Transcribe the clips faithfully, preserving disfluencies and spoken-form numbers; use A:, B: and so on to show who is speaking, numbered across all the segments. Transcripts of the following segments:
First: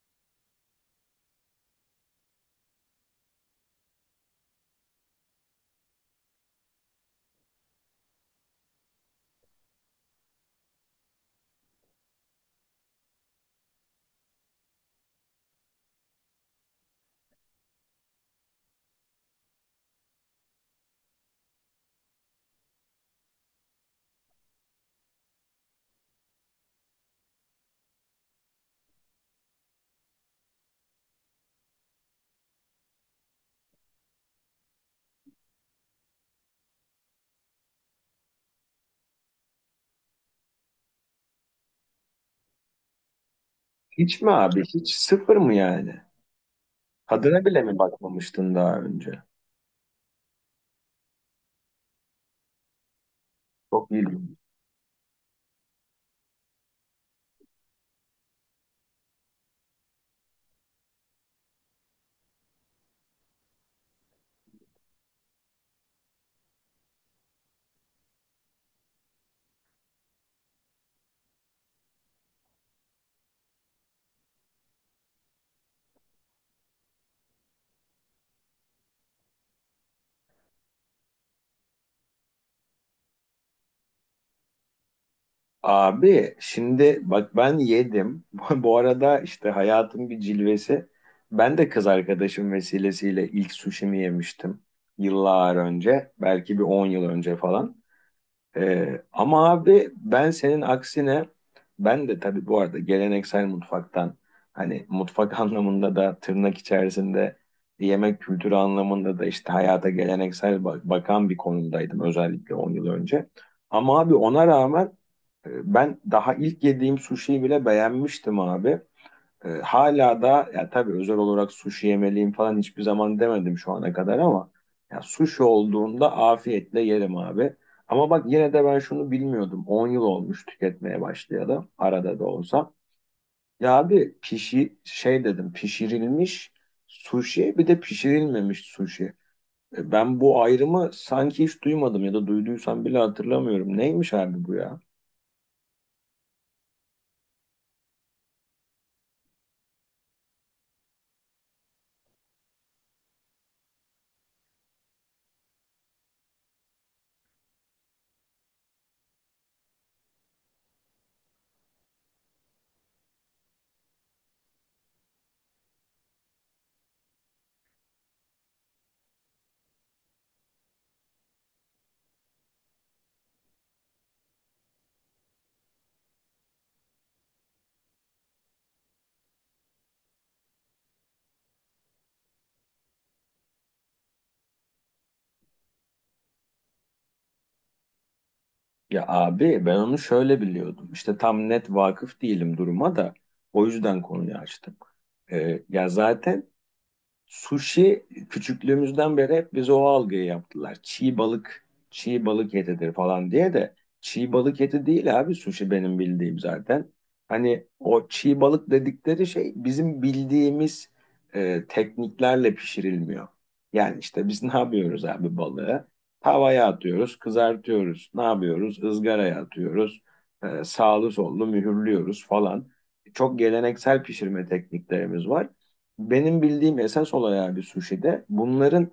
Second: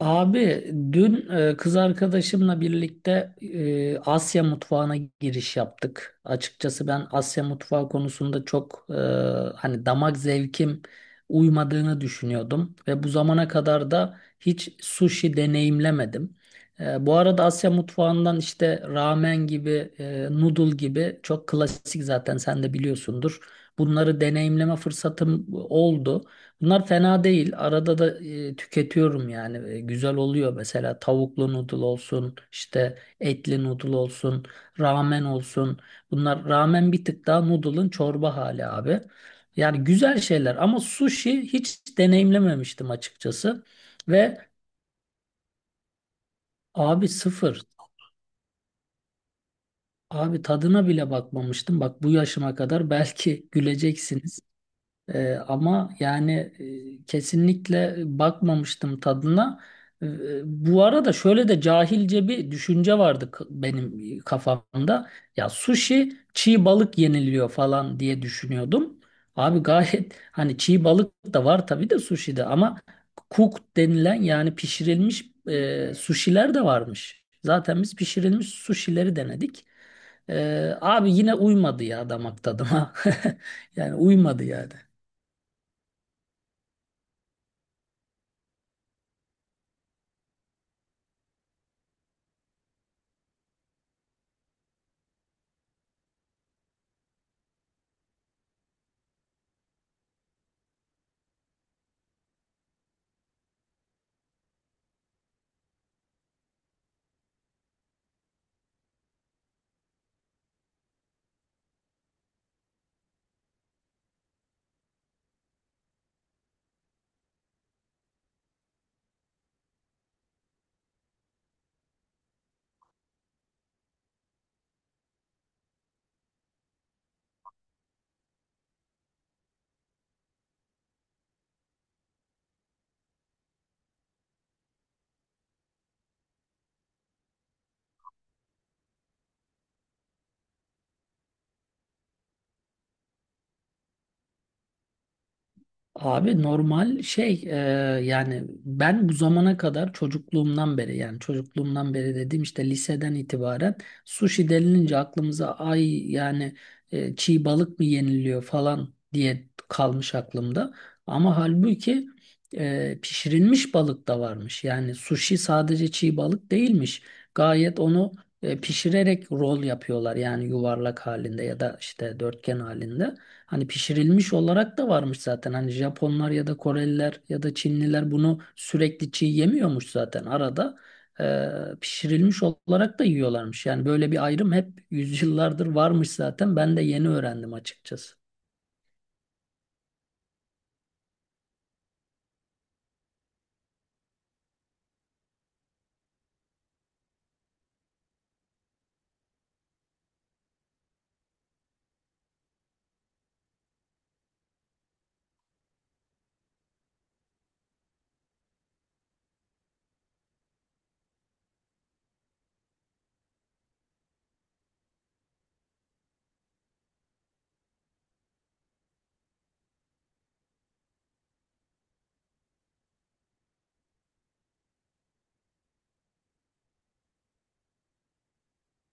A: Abi, dün e, kız arkadaşımla birlikte e, Asya mutfağına giriş yaptık. Açıkçası ben Asya mutfağı konusunda çok e, hani damak zevkim uymadığını düşünüyordum ve bu zamana kadar da hiç sushi deneyimlemedim. E, bu arada Asya mutfağından işte ramen gibi, e, noodle gibi çok klasik, zaten sen de biliyorsundur. Bunları deneyimleme fırsatım oldu. Bunlar fena değil. Arada da e, tüketiyorum yani. E, güzel oluyor mesela, tavuklu noodle olsun, işte etli noodle olsun, ramen olsun. Bunlar ramen bir tık daha noodle'ın çorba hali abi. Yani güzel şeyler ama sushi hiç deneyimlememiştim açıkçası.
B: Hiç mi
A: Ve
B: abi? Hiç sıfır mı yani?
A: abi,
B: Tadına bile
A: sıfır.
B: mi bakmamıştın daha önce?
A: Abi tadına bile bakmamıştım. Bak, bu yaşıma kadar belki
B: Çok iyi.
A: güleceksiniz. Ee, ama yani, e, kesinlikle bakmamıştım tadına. Ee, Bu arada şöyle de cahilce bir düşünce vardı k- benim kafamda. Ya sushi çiğ balık yeniliyor falan diye düşünüyordum. Abi gayet hani çiğ balık da var tabii de sushi'de ama cooked denilen, yani pişirilmiş e, sushi'ler de varmış. Zaten biz pişirilmiş sushi'leri denedik. Ee, abi yine uymadı ya damak tadıma. Yani uymadı yani.
B: Abi şimdi bak ben yedim. Bu arada işte hayatın bir cilvesi. Ben de kız arkadaşım vesilesiyle ilk suşimi yemiştim. Yıllar önce. Belki bir on yıl önce falan. Ee, ama abi ben senin aksine ben de tabii bu arada geleneksel mutfaktan hani mutfak anlamında da tırnak içerisinde yemek kültürü anlamında da işte hayata geleneksel bak- bakan bir konumdaydım özellikle on yıl önce. Ama abi ona rağmen e, ben daha ilk yediğim suşiyi bile beğenmiştim abi. E, hala da ya tabii özel olarak sushi yemeliyim falan hiçbir zaman demedim şu ana kadar ama ya sushi olduğunda afiyetle yerim abi. Ama bak yine de ben şunu bilmiyordum. On yıl olmuş tüketmeye başlayalı arada da olsa. Ya abi pişi şey dedim pişirilmiş sushi bir de pişirilmemiş sushi. E, Ben bu ayrımı sanki hiç duymadım ya da duyduysam bile hatırlamıyorum. Neymiş abi bu ya?
A: Abi normal şey, e, yani ben bu zamana kadar çocukluğumdan beri, yani çocukluğumdan beri dediğim, işte liseden itibaren sushi denilince aklımıza ay yani e, çiğ balık mı yeniliyor falan diye kalmış aklımda. Ama halbuki e, pişirilmiş balık da varmış. Yani sushi sadece çiğ balık değilmiş. Gayet onu e, pişirerek rol yapıyorlar, yani yuvarlak halinde ya da işte dörtgen halinde. Hani pişirilmiş olarak da varmış zaten. Hani Japonlar ya da Koreliler ya da Çinliler bunu sürekli çiğ yemiyormuş zaten. Arada e, pişirilmiş olarak da yiyorlarmış. Yani böyle bir ayrım hep yüzyıllardır varmış zaten. Ben de yeni öğrendim açıkçası.
B: Ya abi ben onu şöyle biliyordum. İşte tam net vakıf değilim duruma da o yüzden konuyu açtım. Ee, ya zaten sushi küçüklüğümüzden beri hep bize o algıyı yaptılar. Çiğ balık, çiğ balık etidir falan diye de çiğ balık eti değil abi sushi benim bildiğim zaten. Hani o çiğ balık dedikleri şey bizim bildiğimiz e, tekniklerle pişirilmiyor. Yani işte biz ne yapıyoruz abi balığı? Tavaya atıyoruz, kızartıyoruz. Ne yapıyoruz? Izgaraya atıyoruz. E, sağlı sollu mühürlüyoruz falan. Çok geleneksel pişirme tekniklerimiz var. Benim bildiğim esas olay abi suşide bunların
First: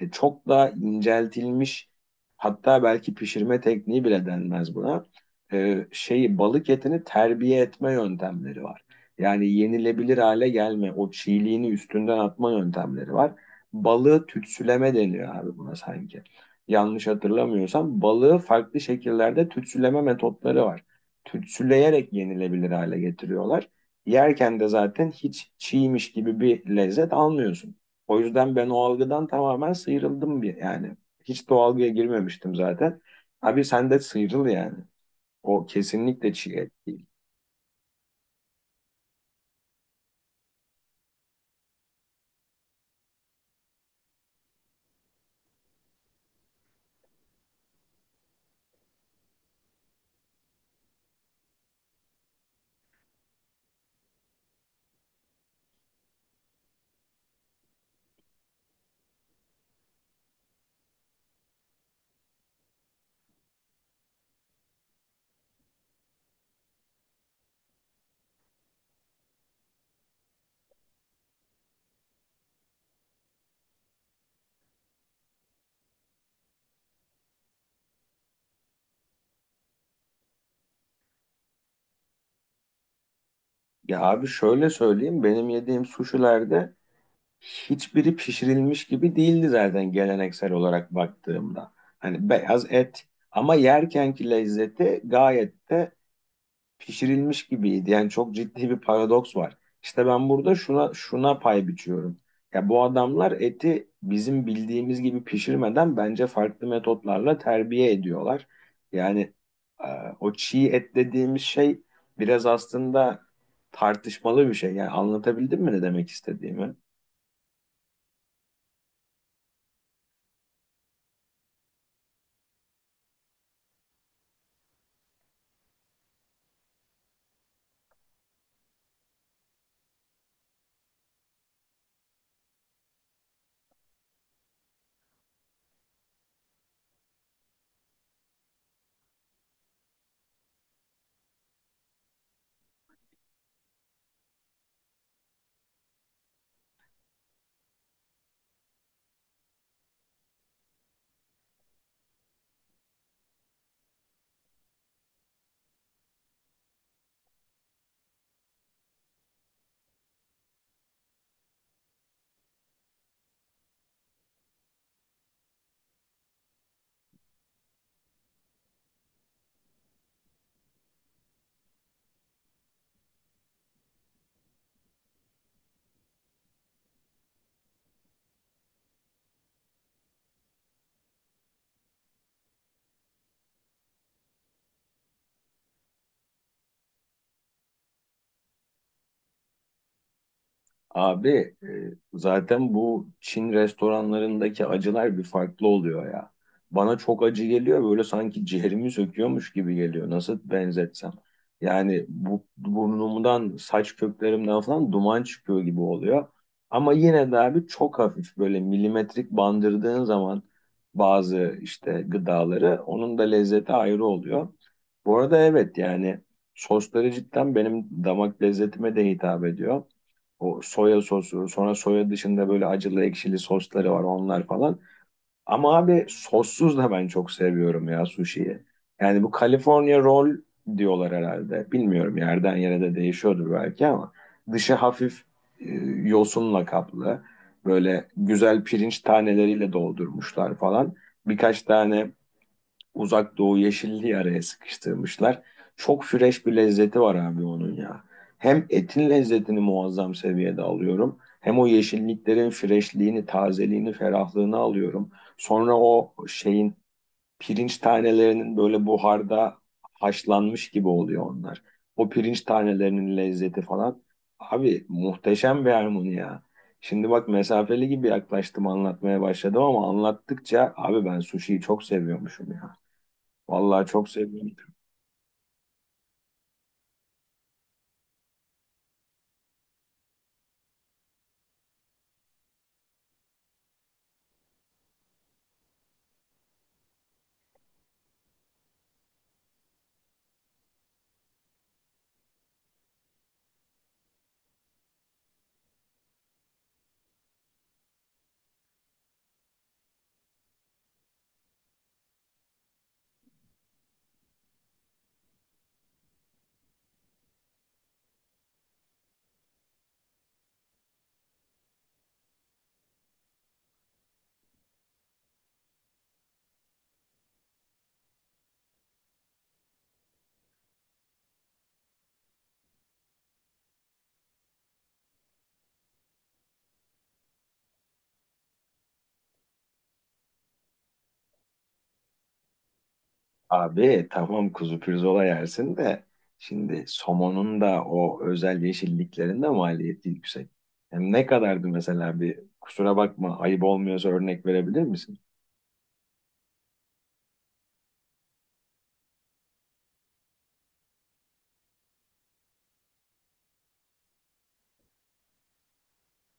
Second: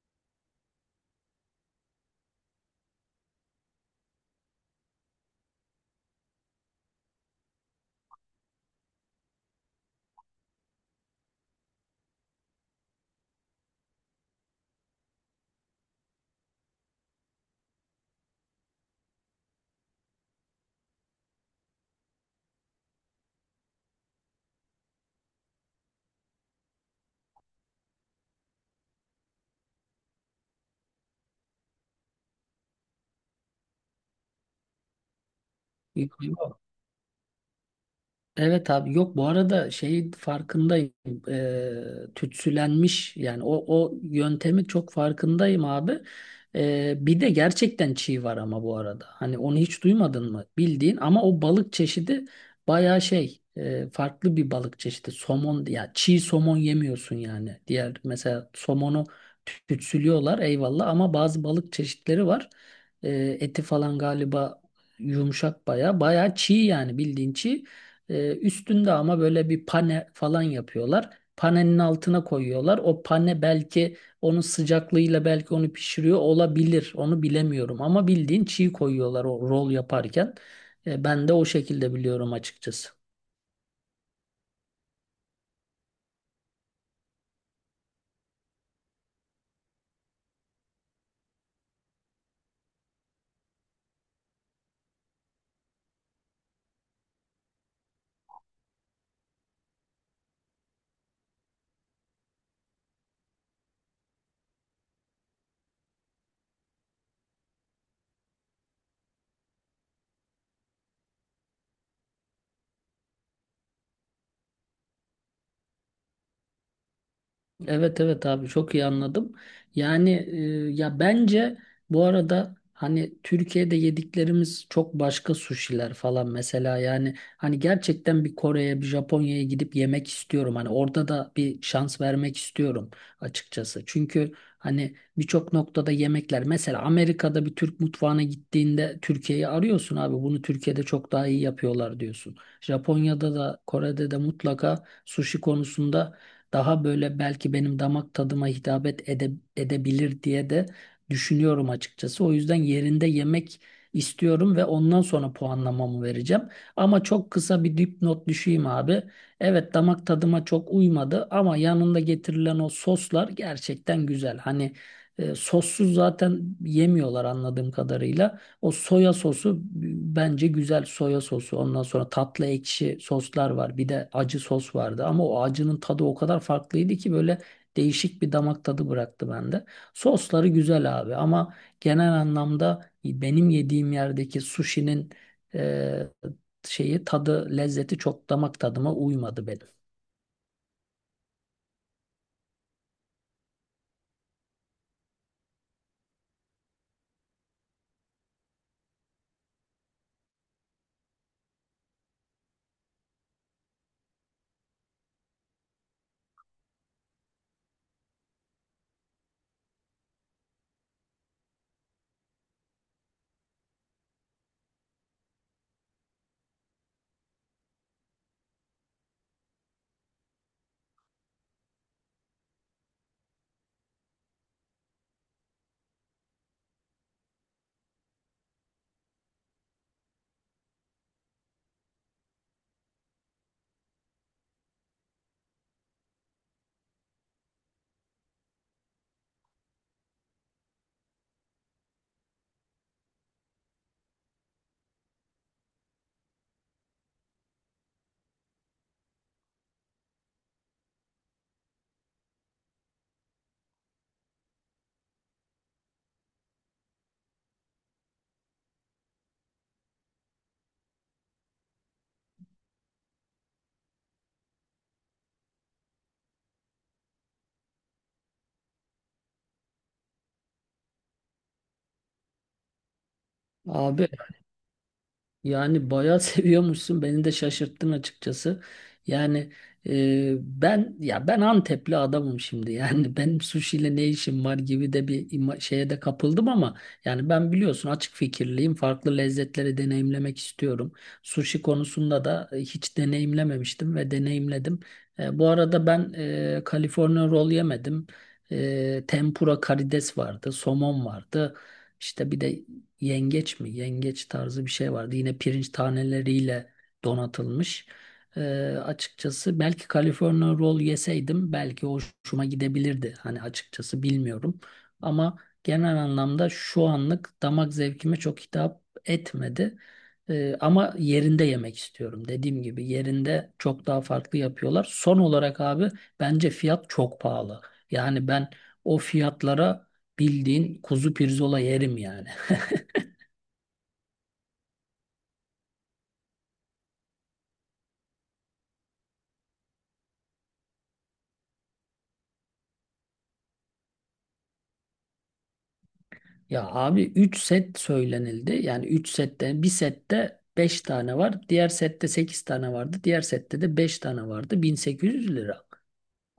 B: e, çok daha inceltilmiş, hatta belki pişirme tekniği bile denmez buna. E, şeyi balık etini terbiye etme yöntemleri var. Yani yenilebilir hale gelme, o çiğliğini üstünden atma yöntemleri var. Balığı tütsüleme deniyor abi buna sanki. Yanlış hatırlamıyorsam balığı farklı şekillerde tütsüleme metotları var. Tütsüleyerek yenilebilir hale getiriyorlar. Yerken de zaten hiç çiğmiş gibi bir lezzet almıyorsun. O yüzden ben o algıdan tamamen sıyrıldım bir yani. Hiç de o algıya girmemiştim zaten. Abi sen de sıyrıl yani. O
A: Yok,
B: kesinlikle çiğ
A: yok.
B: et değil.
A: Evet abi, yok, bu arada şey, farkındayım. Eee Tütsülenmiş yani, o o yöntemi çok farkındayım abi. Eee, bir de gerçekten çiğ var ama, bu arada hani onu hiç duymadın mı bildiğin, ama o balık çeşidi bayağı şey, eee, farklı bir balık çeşidi, somon, ya çiğ somon yemiyorsun yani, diğer mesela somonu tü- tütsülüyorlar eyvallah, ama bazı balık çeşitleri var. Eee, eti falan galiba yumuşak, baya baya çiğ yani, bildiğin çiğ. Ee, üstünde ama böyle bir pane falan yapıyorlar. Panenin altına koyuyorlar. O pane belki onun sıcaklığıyla belki onu pişiriyor olabilir. Onu bilemiyorum ama bildiğin çiğ koyuyorlar o rol yaparken. Ee, ben de o şekilde biliyorum açıkçası.
B: Ya abi şöyle söyleyeyim, benim yediğim suşilerde hiçbiri pişirilmiş gibi değildi zaten geleneksel olarak baktığımda. Hani beyaz et ama yerkenki lezzeti gayet de pişirilmiş gibiydi. Yani çok ciddi bir paradoks var. İşte ben burada şuna şuna pay biçiyorum. Ya bu adamlar eti bizim bildiğimiz gibi pişirmeden bence farklı metotlarla terbiye ediyorlar. Yani e, O çiğ et dediğimiz şey biraz aslında tartışmalı bir şey. Yani anlatabildim mi ne demek istediğimi?
A: Evet, evet abi, çok iyi anladım. Yani e, ya bence, bu arada hani Türkiye'de yediklerimiz çok başka suşiler falan mesela, yani hani gerçekten bir Kore'ye, bir Japonya'ya gidip yemek istiyorum. Hani orada da bir şans vermek istiyorum açıkçası. Çünkü hani birçok noktada yemekler, mesela Amerika'da bir Türk mutfağına gittiğinde Türkiye'yi arıyorsun abi, bunu Türkiye'de çok daha iyi yapıyorlar diyorsun. Japonya'da da Kore'de de mutlaka suşi konusunda daha böyle belki benim damak tadıma hitap et- ede, edebilir diye de düşünüyorum açıkçası. O yüzden yerinde yemek istiyorum ve ondan sonra puanlamamı vereceğim. Ama çok kısa bir dipnot düşeyim abi. Evet, damak tadıma çok uymadı ama yanında getirilen o soslar gerçekten güzel. Hani e, sossuz zaten yemiyorlar anladığım kadarıyla. O soya sosu, bence güzel soya sosu. Ondan sonra tatlı ekşi soslar var. Bir de acı sos vardı. Ama o acının tadı o kadar farklıydı ki böyle değişik bir damak tadı bıraktı bende. Sosları güzel abi ama genel anlamda benim yediğim yerdeki sushi'nin e, şeyi, tadı, lezzeti çok damak tadıma uymadı benim.
B: Abi e, zaten bu Çin restoranlarındaki acılar bir farklı oluyor ya. Bana çok acı geliyor, böyle sanki ciğerimi söküyormuş gibi geliyor. Nasıl benzetsem. Yani bu burnumdan, saç köklerimden falan duman çıkıyor gibi oluyor. Ama yine de abi çok hafif böyle milimetrik bandırdığın zaman bazı işte gıdaları, onun da lezzeti ayrı oluyor. Bu arada evet, yani sosları cidden benim damak lezzetime de hitap ediyor. O soya sosu, sonra soya dışında böyle acılı ekşili sosları var onlar falan. Ama abi sossuz da ben çok seviyorum ya sushi'yi. Yani bu California roll diyorlar herhalde. Bilmiyorum, yerden yere de değişiyordur belki ama dışı hafif e, yosunla kaplı. Böyle güzel pirinç taneleriyle doldurmuşlar falan. Birkaç tane Uzak Doğu yeşilliği araya sıkıştırmışlar. Çok fresh bir lezzeti var abi onun ya. Hem etin lezzetini muazzam seviyede alıyorum. Hem o yeşilliklerin freshliğini, tazeliğini, ferahlığını alıyorum. Sonra o şeyin pirinç tanelerinin böyle buharda haşlanmış gibi oluyor onlar. O pirinç tanelerinin lezzeti falan. Abi muhteşem bir harmoni ya. Şimdi bak, mesafeli gibi yaklaştım anlatmaya başladım ama anlattıkça abi ben sushiyi çok seviyormuşum ya. Vallahi çok
A: Abi,
B: sevindim.
A: yani bayağı seviyormuşsun. Beni de şaşırttın açıkçası. Yani e, ben ya ben Antepli adamım şimdi. Yani benim sushi ne işim var gibi de bir ima- şeye de kapıldım ama yani ben, biliyorsun, açık fikirliyim. Farklı lezzetleri deneyimlemek istiyorum. Sushi konusunda da e, hiç deneyimlememiştim ve deneyimledim. E, bu arada ben e, California roll yemedim. E, tempura karides vardı, somon vardı. İşte bir de yengeç mi? Yengeç tarzı bir şey vardı. Yine pirinç taneleriyle donatılmış. Ee, Açıkçası belki California roll yeseydim belki hoşuma gidebilirdi. Hani açıkçası bilmiyorum. Ama genel anlamda şu anlık damak zevkime çok hitap etmedi. Ee, ama yerinde yemek istiyorum. Dediğim gibi yerinde çok daha farklı yapıyorlar. Son olarak abi, bence fiyat çok pahalı. Yani ben o fiyatlara bildiğin kuzu pirzola yerim yani.
B: Abi tamam, kuzu pirzola yersin de şimdi somonun da o özel yeşilliklerinde maliyeti yüksek. Hem ne kadardı mesela, bir kusura bakma ayıp olmuyorsa örnek verebilir misin?
A: Ya abi, üç set söylenildi. Yani üç sette, bir sette beş tane var, diğer sette sekiz tane vardı, diğer sette de beş tane vardı. bin sekiz yüz lira.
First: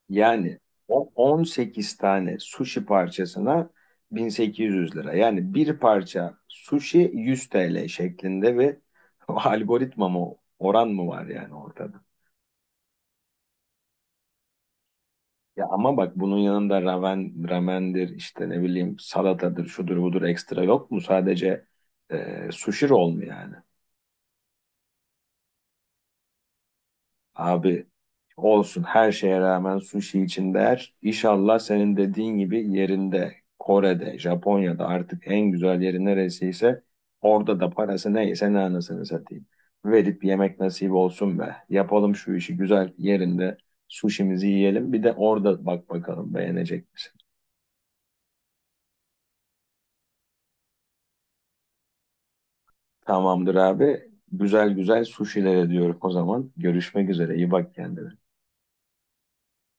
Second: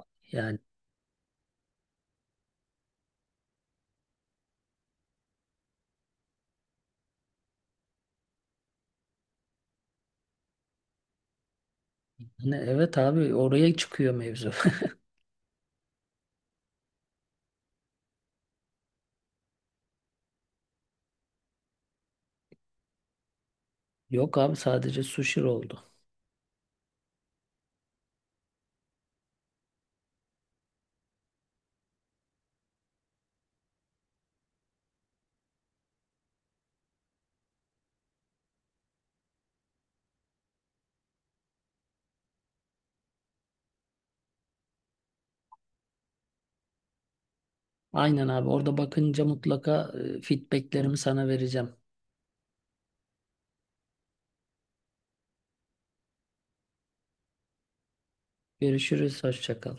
B: Yani
A: Yani
B: o on sekiz tane sushi parçasına bin sekiz yüz lira. Yani bir parça sushi yüz T L şeklinde bir algoritma mı, oran mı var yani ortada?
A: hani, evet abi, oraya çıkıyor mevzu.
B: Ya ama bak, bunun yanında ramen, ramendir, işte ne bileyim salatadır şudur budur, ekstra yok mu? Sadece e, sushi roll mu yani?
A: Yok abi, sadece sushi oldu.
B: Abi olsun, her şeye rağmen sushi için değer. İnşallah senin dediğin gibi yerinde, Kore'de, Japonya'da, artık en güzel yeri neresiyse orada da parası neyse ne, anasını satayım. Verip yemek nasip olsun be. Yapalım şu işi, güzel yerinde sushimizi yiyelim. Bir de orada bak bakalım beğenecek misin?
A: Aynen abi, orada bakınca mutlaka e, feedbacklerimi sana vereceğim.
B: Tamamdır abi. Güzel güzel suşiler ediyorum o zaman. Görüşmek üzere. İyi bak kendine.
A: Görüşürüz. Hoşça kal.